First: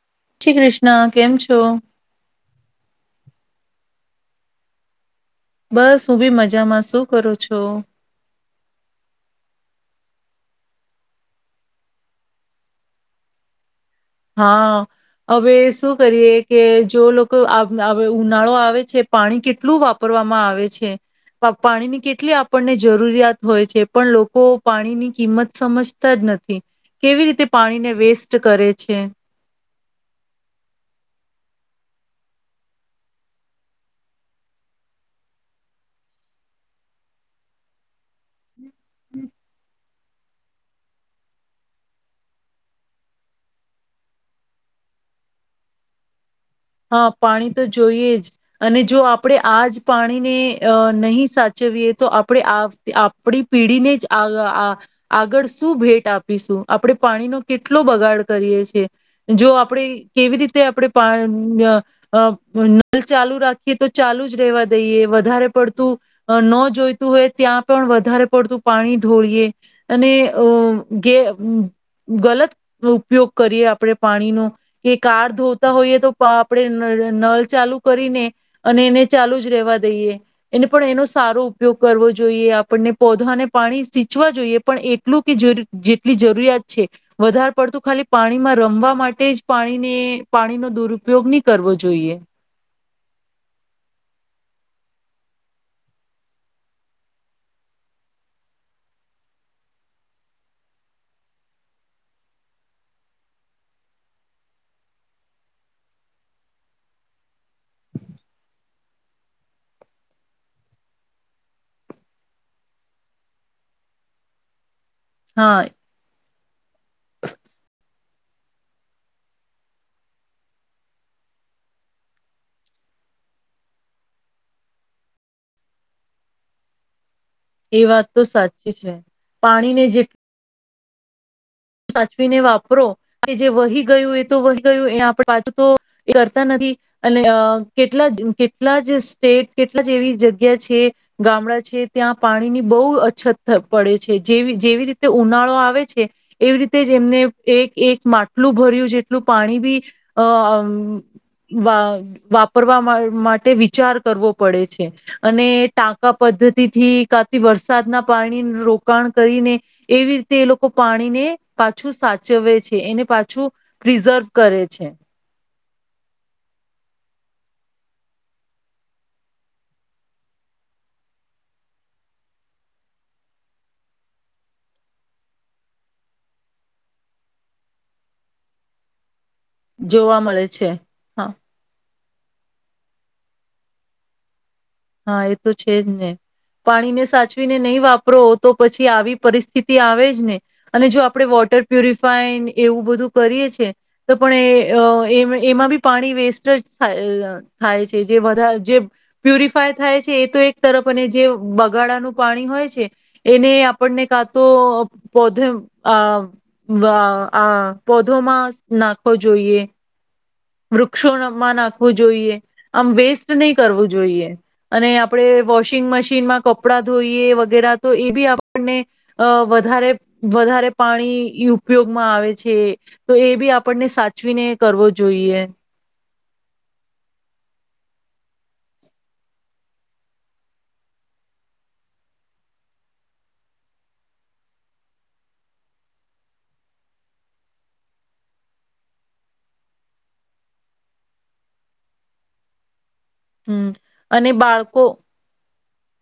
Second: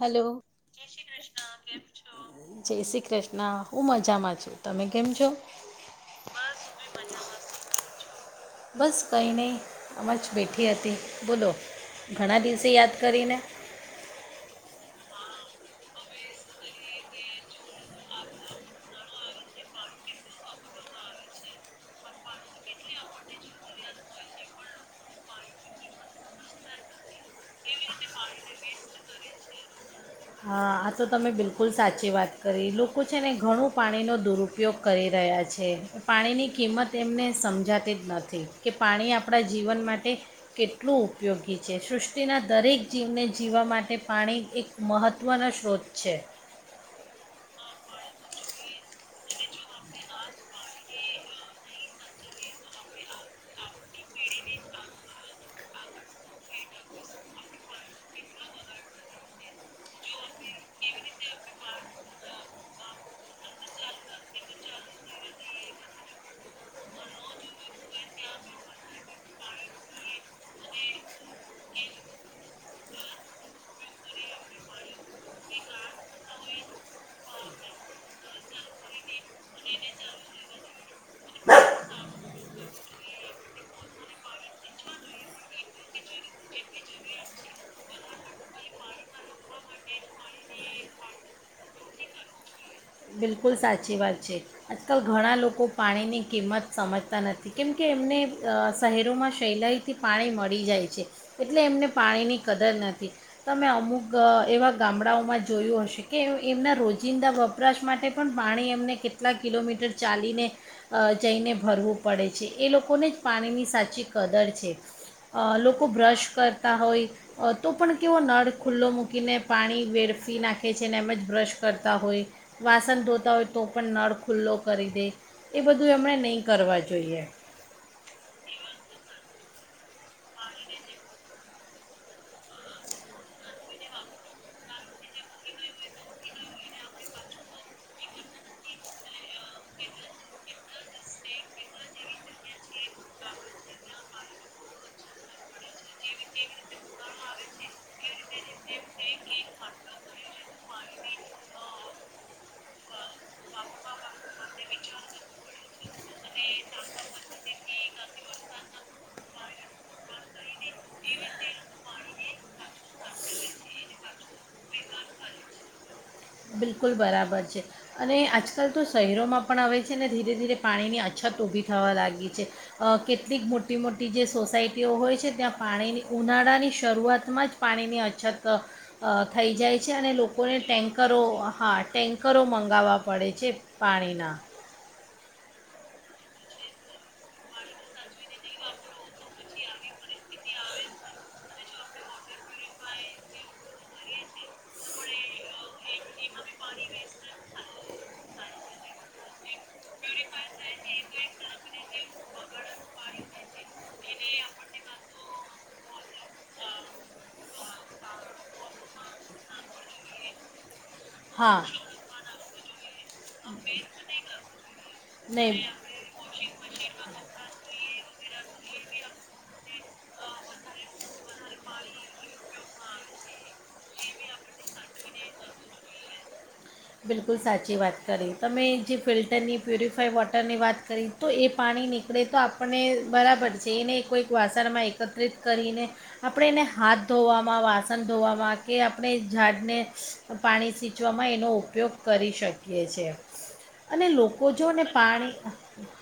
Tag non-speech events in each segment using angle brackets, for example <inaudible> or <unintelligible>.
Hello Shri Krishna કેમ છો? જય શ્રી કૃષ્ણ. ના હું મજામાં છું તમે કેમ છો? બસ હું બી મજામાં, શું કરું છો? બસ કંઈ નહીં આમ જ બેઠી હતી બોલો, ઘણા દિવસે યાદ કરીને? હા હવે શુ કરીએ કે જો લોકો ઉનાળો આવે છે પાણી કેટલું વાપરવામાં આવે છે? પાણીની કેટલી આપણને જરૂરિયાત હોય છે, પણ લોકો પાણીની કિંમત સમજતા જ નથી કેવી રીતે પાણીને વેસ્ટ કરે છે. હા આ તો તમે બિલકુલ સાચી વાત કરી લોકો છે ને ઘણું પાણીનો દુરુપયોગ કરી રહ્યા છે. પાણીની કિંમત એમને સમજાતી જ નથી. કે પાણી આપણા જીવન માટ કેટલું ઉપયોગી છે. સૃષ્ટિના દરેક જીવને જીવવા માટે પાણી એક મહત્વનો છે. હા પાણી તો જોઈએ જ અને જો આપણે આજ પાણીને અ નહી સાચવીએ તો આપણે આપ આપણી પીઢીને જ આ આ આગળ શું ભેટ આપીશું આપણે પાણીનો કેટલો બગાડ કરીએ છીએ, જો આપણે કેવી રીતે આપણે પા અ નલ ચાલુ રાખીએ તો ચાલુ જ રહેેવા દઈએ વધારે પડતું ન જોઈતું હોય ત્યાં પણ વધારે પડતું પાણી ઢોળીએ અનેે અ ગે ગલત ઉપયોગ કરીએ આપણે પાણીનો કે કાર ધોતા હોઈએ તો આપણે ન નળ ચાલુ કરીને અને એને ચાલુ જ રહેેવા દઈએ એને પણ એનો સારો ઉપયોગ કરવો જોઈએ આપણને પૌધાને પાણી સિંચવા જોઈએ પણ એટલું કે જેટલી જરૂરિયાત છે વધારે પડતું ખાલી પાણીમાં રમવા માટે જ પાણીને પાણીનો દુર ઉપયોગ નહી કરવો જોઈએ. બિલકુલ સાચી વાત છે આજકાલ ઘણા લોકો પાણીની કિંમત સમજતા નથી. કેમકે એમને શહેરોમાં સેહલાઈથી પાણી મળી જાય છે, એટલે એમને પાણીની કદર નથી તમે અમુક એવા ગામડાઓમાં જોયું છે કે એમના રોજિંદા વપરાશ માટે પણ પાણી એમને કેટલા કિલોમીટર ચાલીને જઈને ભરવું પડે છે એ લોકોને જ પાણીની સાચી કદર છે. હા અ લોકો બ્રશ કર તારો ઇ તો પણ કેવો નળ ખુલ્લો મૂકીને પાણી વેડફી નાખે છે ને એમ જ બ્રશ કરતા હોય. વાસણ ધોતા હોય તો પણ નળ ખુલ્લો કરી દે એ બધું એમણે નહીં કરવા જોઈએ. એ વાત તો સાચી છે પાણીને જે સાચવીને વાપરો કે જે વહી ગયું એ તો વહી ગયું એ આપણે પાછું તો એ કરતા નથી અને કેટલા કેટલા જ સ્ટેટ કેટલા જે એવી જગ્યા છે ગામડા છે ત્યાં પાણીની બહુ અછત પડે છે જેવી જેવી રીતે ઉનાળો આવે છે એવી રીતે જ એમને એક એક માટલું ભર્યું જેટલું પાણી બી અ વા વાપરવા માટે વિચાર કરવો પડે છે અને ટાંકા પદ્ધતિથી કાથી વરસાદના પાણી રોકાણ કરીને એવી રીતે એ લોકો પાણીને પાછું સાચવે છે એને પાછું પ્રિઝર્વ કરે છે. બિલકુલ બરાબર છે અને આજકાલ તો શહેરોમાં પણ હવે છે ને ધીરે ધીરે પાણીની અછત ઊભી થવા લાગી છે કેટલીક મોટી મોટી જે સોસાયટીઓ હોય છે ત્યાં પાણીની ઉનાળાની શરૂઆતમાં જ પાણીની અછત થઈ જાય છે અને જોવા મળે લોકોને છે ટેન્કરો હા ટેન્કરો મંગાવવા પડે છે પાણીના. હા એ તો છે જ ને, પાણીને સાચવીને નહીં વાપરો તો પછી આવી પરિસ્થિતિ આવે જ ને, અને જો આપણે વોટર પ્યુરિફાઈન એવું બધું કરીએ છે, તો પણ એ એ એમાં બી પાણી વેસ્ટ જ થા અહ થાય છે જ વધાર જે પ્યુરિફ ફાઈ થાય છે એ તો એક તરફ અને જે બગાડાનું પાણી હોય છે, એને આપણને કા તો પોધ્રે અહ વા આ પોધોમાં નાખવો જોઈએ. વૃક્ષો ન મા હા નાખવો જોઈએ. આમ વેસ્ટ નહી કરવું જોઈએ. અને આપણે નહીં વોશિંગ મશીનમાં કપડા ધોઈએ વગેરા તો એ બી આપણને અહ વધારે-વધારે પાણી ઉપયોગમાં આવે છે, તો એ બી આપણને સાચવીને કરવો જોઈએ. બિલકુલ સાચી વાત કરી. તમે જે ફિલ્ટરની પ્યુરિફાઈ વોટરની વાત કરી તો એ પાણી નીકળે તો આપણને બરાબર છે, એ નહિં કોઈ વાસણમાં એકત્રિત કરીને આપણે એને હાથ ધોવામાં, વાસણ ધોવામાં કે આપણે એ ઝાડને પાણી સિંચવામાં એનો ઉપયોગ કરી શકીએ છીએ. હમ અને લોકો જો ને બાળકો પાણી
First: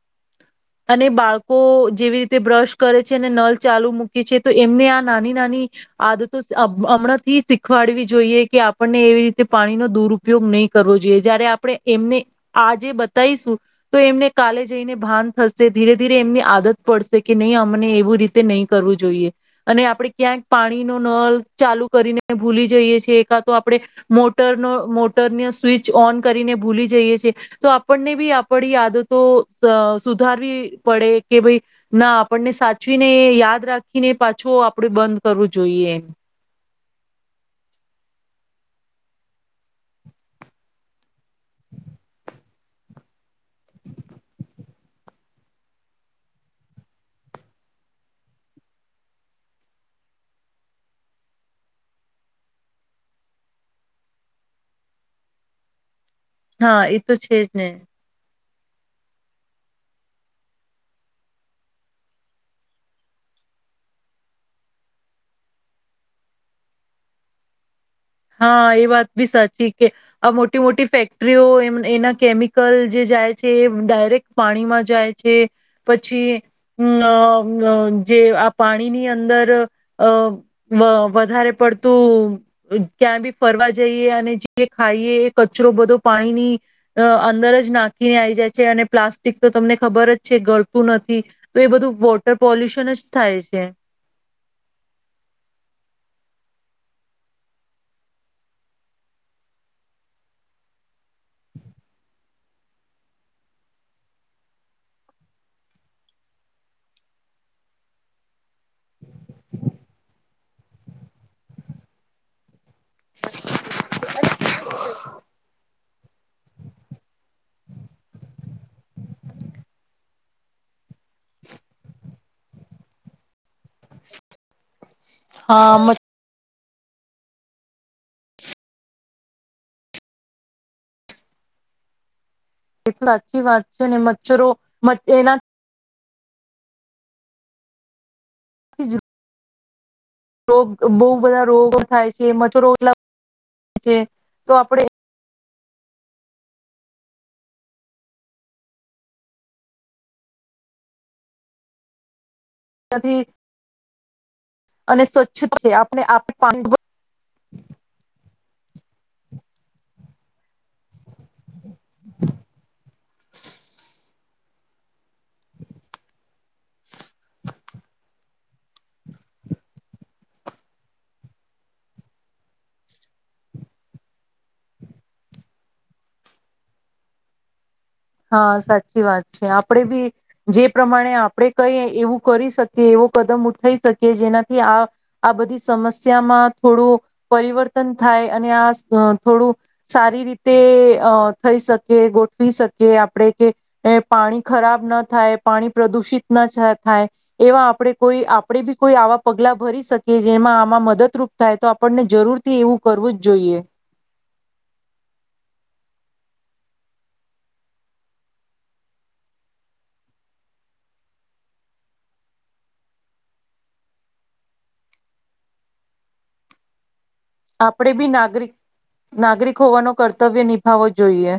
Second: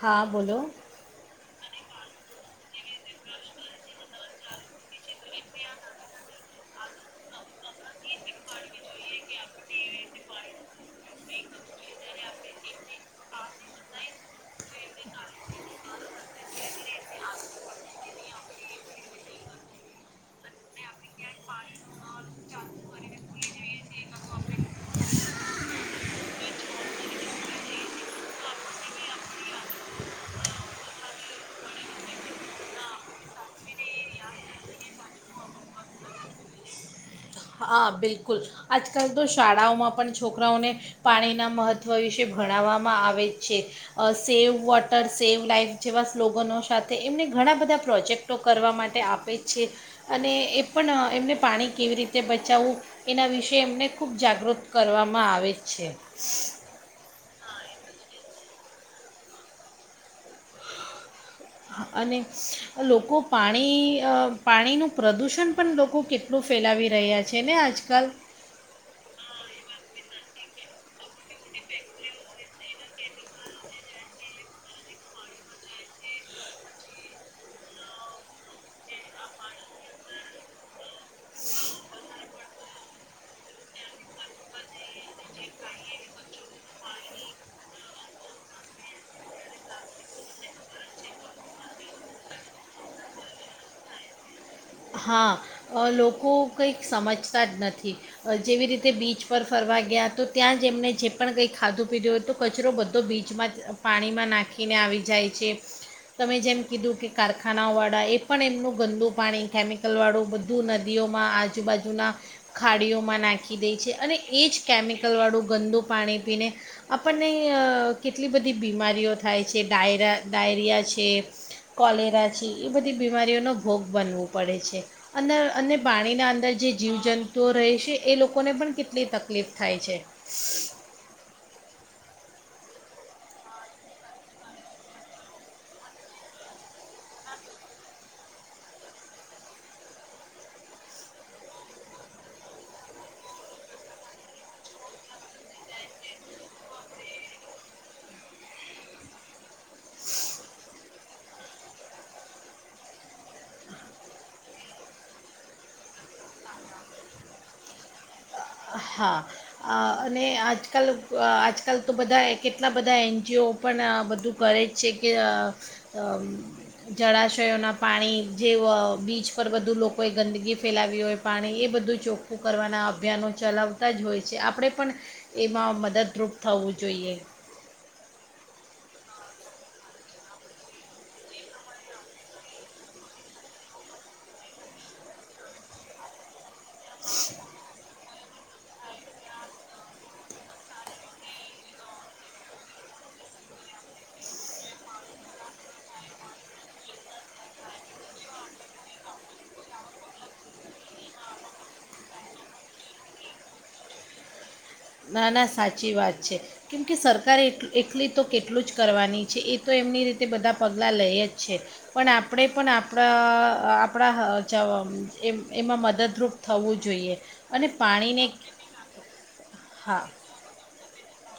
હા બોલો. અને બાળકો જેવી રીતે બ્રશ કરે છે, અને નલ ચાલુ મૂકી છે, તો એમને આ નાની-નાની આદતો અહ હમણાં થી શીખવાડવી જોઈએ કે આપણને એવી રીતે પાણીનો દુરુપયોગ નહી કરવો જોઈએ. જયારે આપણે એમને આ જે બતાઈશું તો એમને કાલે જઈને ભાન થશ શે, ધીરે-ધીરે એમની આદત પડશે કે નહીં અમને એવું રીતે નહી કરવું જોઈએ, અને આપડે ક્યાંક પાણી નો નળ ચાલુ કરીને ભૂલી જઈએ છીએ કા તો આપણે મોટરનો મોટરનીયો સ્વિચ ઓન કરીને ભૂલી જઈએ છે, તો આપણને બી આપડી આદતો અહ સુધ ધારવી પડે કે ભઈ ના આપણને સાચવીને યાદ રાખીને પાછો આપણે બંધ કરવું જોઈએ. હા બિલકુલ. આજકાલ તો શાળાઓમાં પણ છોકરાઓને પાણીના મહત્ત્વ વિશે ભણાવવામાં આવે છે. અહ સેવ વોટર સેવ લાઈફ જેવા સ્લોગોનો સાથે એમને ઘણા બધા પ્રોજેક્ટો કરવા માટે આપે છે, અને એ પણ એમને પાણી કેવી રીત બચાવવું એના વિશેે એમને ખૂબ જાગૃત કરવામાં આવે છે. હા એ તો છે જ ને. અને લોકો પાણી અહ પાણીનું પ્રદૂષણ પણ લોકો કેટલું ફેલાવી રહ્યા છે ને આજકાલ. હા એ વાત બી સાચી કે આ મોટી મોટી ફેક્ટરીઓ એમ એના કેમિકલ જે જાય છે, એ ડાયરેક્ટ પાણીમાં જાય છે, પછી અમ અહ અહ જે આ પાણીની અંદર અહ અહ વધારે પડતું ક્યાં બી ફરવા જઈએ અને જે ખાઈએ એ કચરો બધો પાણીની અહ અંદર જ નાખીને આવી જાય છે, અને પ્લાસ્ટિક તો તમને ખબર જ છે ગળતું નથી. તો એ બધું વોટર પોલ્યુશન જ થાય છે. હા, અહ લોકો કંઈક સમજતા જ નથી. જેવી રીતે બીચ પર ફરવા ગયા તો ત્યાં જ એમણે જે પણ કંઈ ખાધું પીધું હોય તો કચરો બધો બીચમાં જ પાણીમાં નાખીને આવી જાય છે, તમે જેમ કીધું કે કારખાનાઓવાળા એ પણ એમનું ગંદુ પાણી કેમિકલવાળું બધું નદીઓમાં, આજુબાજુના ખાડીઓમાં નાખી દે છે. અને એ જ કેમિકલવાળું ગંદુ પાણી ખીને આપણને અહ કેટલી બધી બીમારીઓ થાય છે, ડાયરા ડાયરિયા છે, કોલેરા છે, એ બધી બીમારીઓનો ભોગ બનવું પડે છે. અંદર અને હા પાણીના અંદર જે જીવજંતુઓ રહે છે, એ લોકોને પણ કેટલી તકલીફ થાય છે. એ સાચી વાત છે ને, મચ્છરો મ એના <unintelligible> રોગ બહું બધા રોગો થાય છે. મચ્છરો એટલા છે, તો આપણે નદી અને સ્વચ્છ પાણી <unintelligible> હા. અહ અને આજકલ અહ આજકલ તો બધા કેટલા બધા એ જેઓ પણ આ બધું કરે જ છે કે અહ અહ જળાશયોના પાણી જે વ બીચ પર બધું લોકોએ ગંદગી ફેલાવી હોય પાણી, એ બધું ચોખ્ખું કરવાના અભિયાનો ચલાવતા જ હોય છે. આપણે પણ એમાં મદદરૂપ થવું જોઈએ. હા સાચી વાત છે. આપણે બી જે પ્રમાણે આપણે કઈ એવું કરી શકીએ, એવો કદમ ઉઠાઈ શકીએ, જેનાથી આ આ બધી સમસ્યામાં થોડું પરિવર્તન થાય અને આ સ થોડું સારી રીતે અહ થઈ શકે, ગોઠવી શક કે આપણે કે પાણી ખરાબ ન થાય, પાણી પ્રદુષિત ના જ થાય, એવા આપણે કોઈ આપણે બી કોઈ આવા પગલા ભરી શકીએ, જેમાં આમાં મદદરૂપ થાય તો આપણને જરૂરથી એવું કરવું જ જોઈએ. ના, ના સાચી વાત છે. કેમકે સરકારે એટ એટલી તો કેટલું જ કરવાની છે. એ તો એમની રીતે બધા પગલાં લઈએ જ છે. પણ આપણે પણ આપણા અહ આપણા જવ એમાં મદદરૂપ થવું જોઈએ. અને આપણેે બી પાણીને નાગરિક-નાગરિક હોવાનો કર્તવ્ય નિભાવો જોઈએ.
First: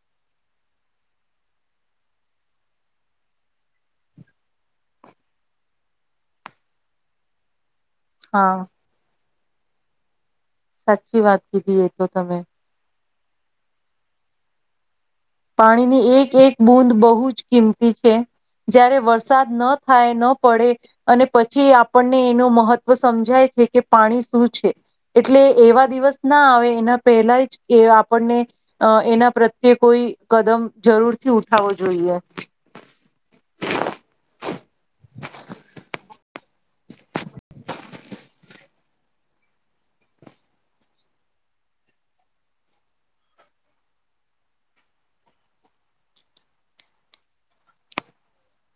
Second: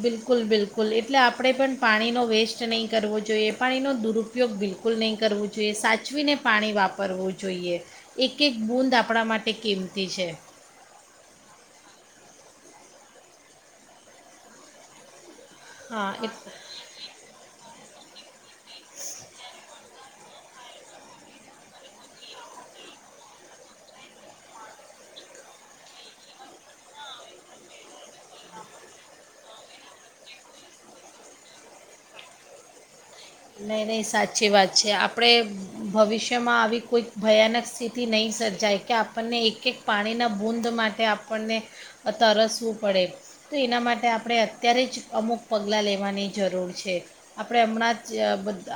બિલકુલ-બિલકુલ. એટલે આપણે પણ પાણીનો વેસ્ટ નહીં કરવો જોઈએ. પાણીનો દુરુપયોગ બિલકુલ નહીં કરવો જોઈએ. સાચવીને પાણી વાપરવો જોઈએ. એક હા એક બુંદ આપડા માટે તે કિંમતી છે. સાચી વાત કીધી એતો તમે પાણી ની હા એક એ એક બુંદ બહુ જ કિંમત તી છે, જયારે વરસાદ ન થાય ન પડે અને પછી આપણને એનું મહત્વ સમજાય છે કે પાણી શું છે, એટલે એવા દિવસ ના આવે એના પહેલાજ એ આપણને એના પ્રત્યે કોઈ કદમ જરૂરથી ઉઠાવો જોઈએ. નહીં નહીં સાચી વાત છે. આપડે ભવિષ્યમાં આવી કોઈક ભયાનક સ્થિતિ નઈ સર્જાય કે આપણને એક એક પાણીના બુંદ માટે આપણને તરસવું પડે, તો એના માટે આપણે અત્યારે જ અમુક પગલાં લેવાની જરૂર છે. આપડે હમણાં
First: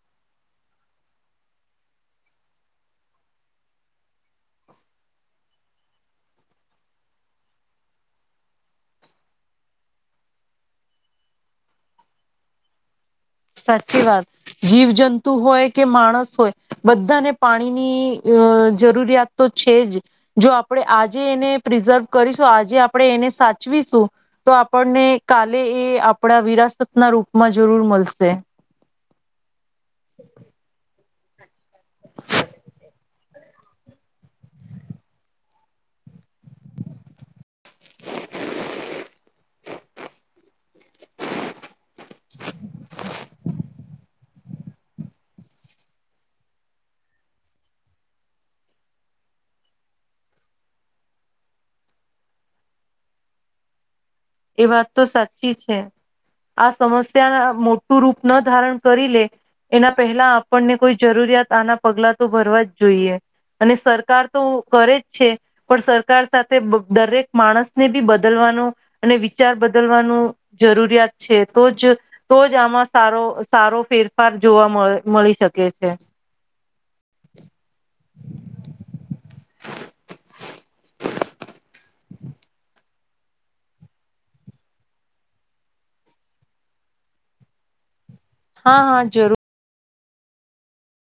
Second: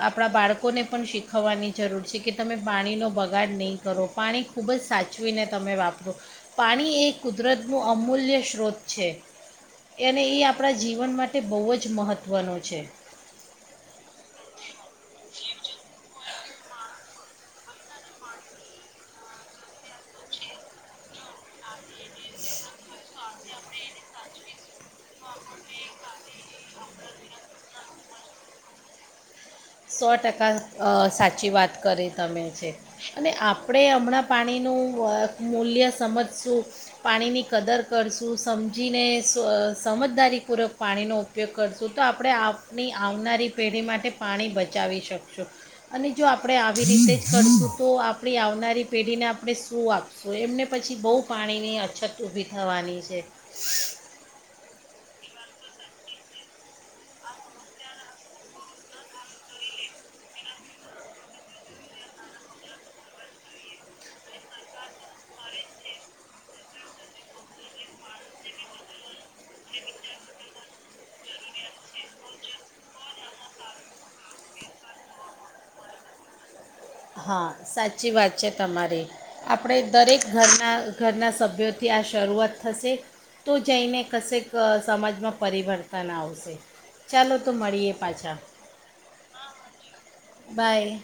આપડા બાળકોને પણ શીખવવાની જરૂર છે, કે તમે પાણીનો બગાડ નઈ કરો પાણી ખૂબજ સાચવીને તમે વાપરો પાણી એ કુદરતનું અમૂલ્ય સ્ત્રોત છે અને એ આપણા જીવન માટે બહુજ મહત્ત્વનો છે. સાચી વાત. જીવજંતુ હોય કે માણસ હોય બધાને પાણીની જરૂરિયાત તો છેજ. જો આપડે આજે એને પ્રિઝર્વ કરીશું, આજે આપડે એને સાચવીશું તો આપણને કાલે એ આપડા વિરાસતના રૂપમાં જરૂર મળશે. <inaudible> સો ટકા અહ સાચી વાત કરી તમે છે અને આપણે હમણાં પાણીનું મૂલ્ય સમજ શું પાણીની કદર કરશું, સમજીને સમજદારીપૂર્વક પાણીનો ઉપયોગ કરશું, તો આપડે આપની આવનારી પેઢી માટે માટે પાણી બચાવ બચાવી શકશું અને જો આપડે આવી રીતેજ કરશું તો આપડી આવનારી પેઢીને આપડે શું આપશું, એમને પછી બહુ પાણીની અછત ઊભી થવાની છે. એ વાત તો સાચી છે. આ સમસ્યા મોટું રૂપ ન ધારણ કરી લે એના પહેલા આપણને કોઈ જરૂરિયાત આના પગલા તો ભરવાજ જોઈએ અને સરકાર તો કરે જ છે, પણ સરકાર સાથે દરેક માણસને બી બદલવાનો અને વિચાર બદલવાનું જરૂરિયાત છે, તોજ તો જ આમાં સારો સારો ફેરફાર જોવા મળ મળી શકે છે. હા, સાચી વાત છે તમારી. આપડે દરેક ઘરના ઘરના સભ્યોથી આ શરૂઆત થશે. તો જઈને કશેક સમાજમાં પરિવર્તન આવશે. ચાલો તો મળીએ પાછા. હા, હા, જરૂર. બાય.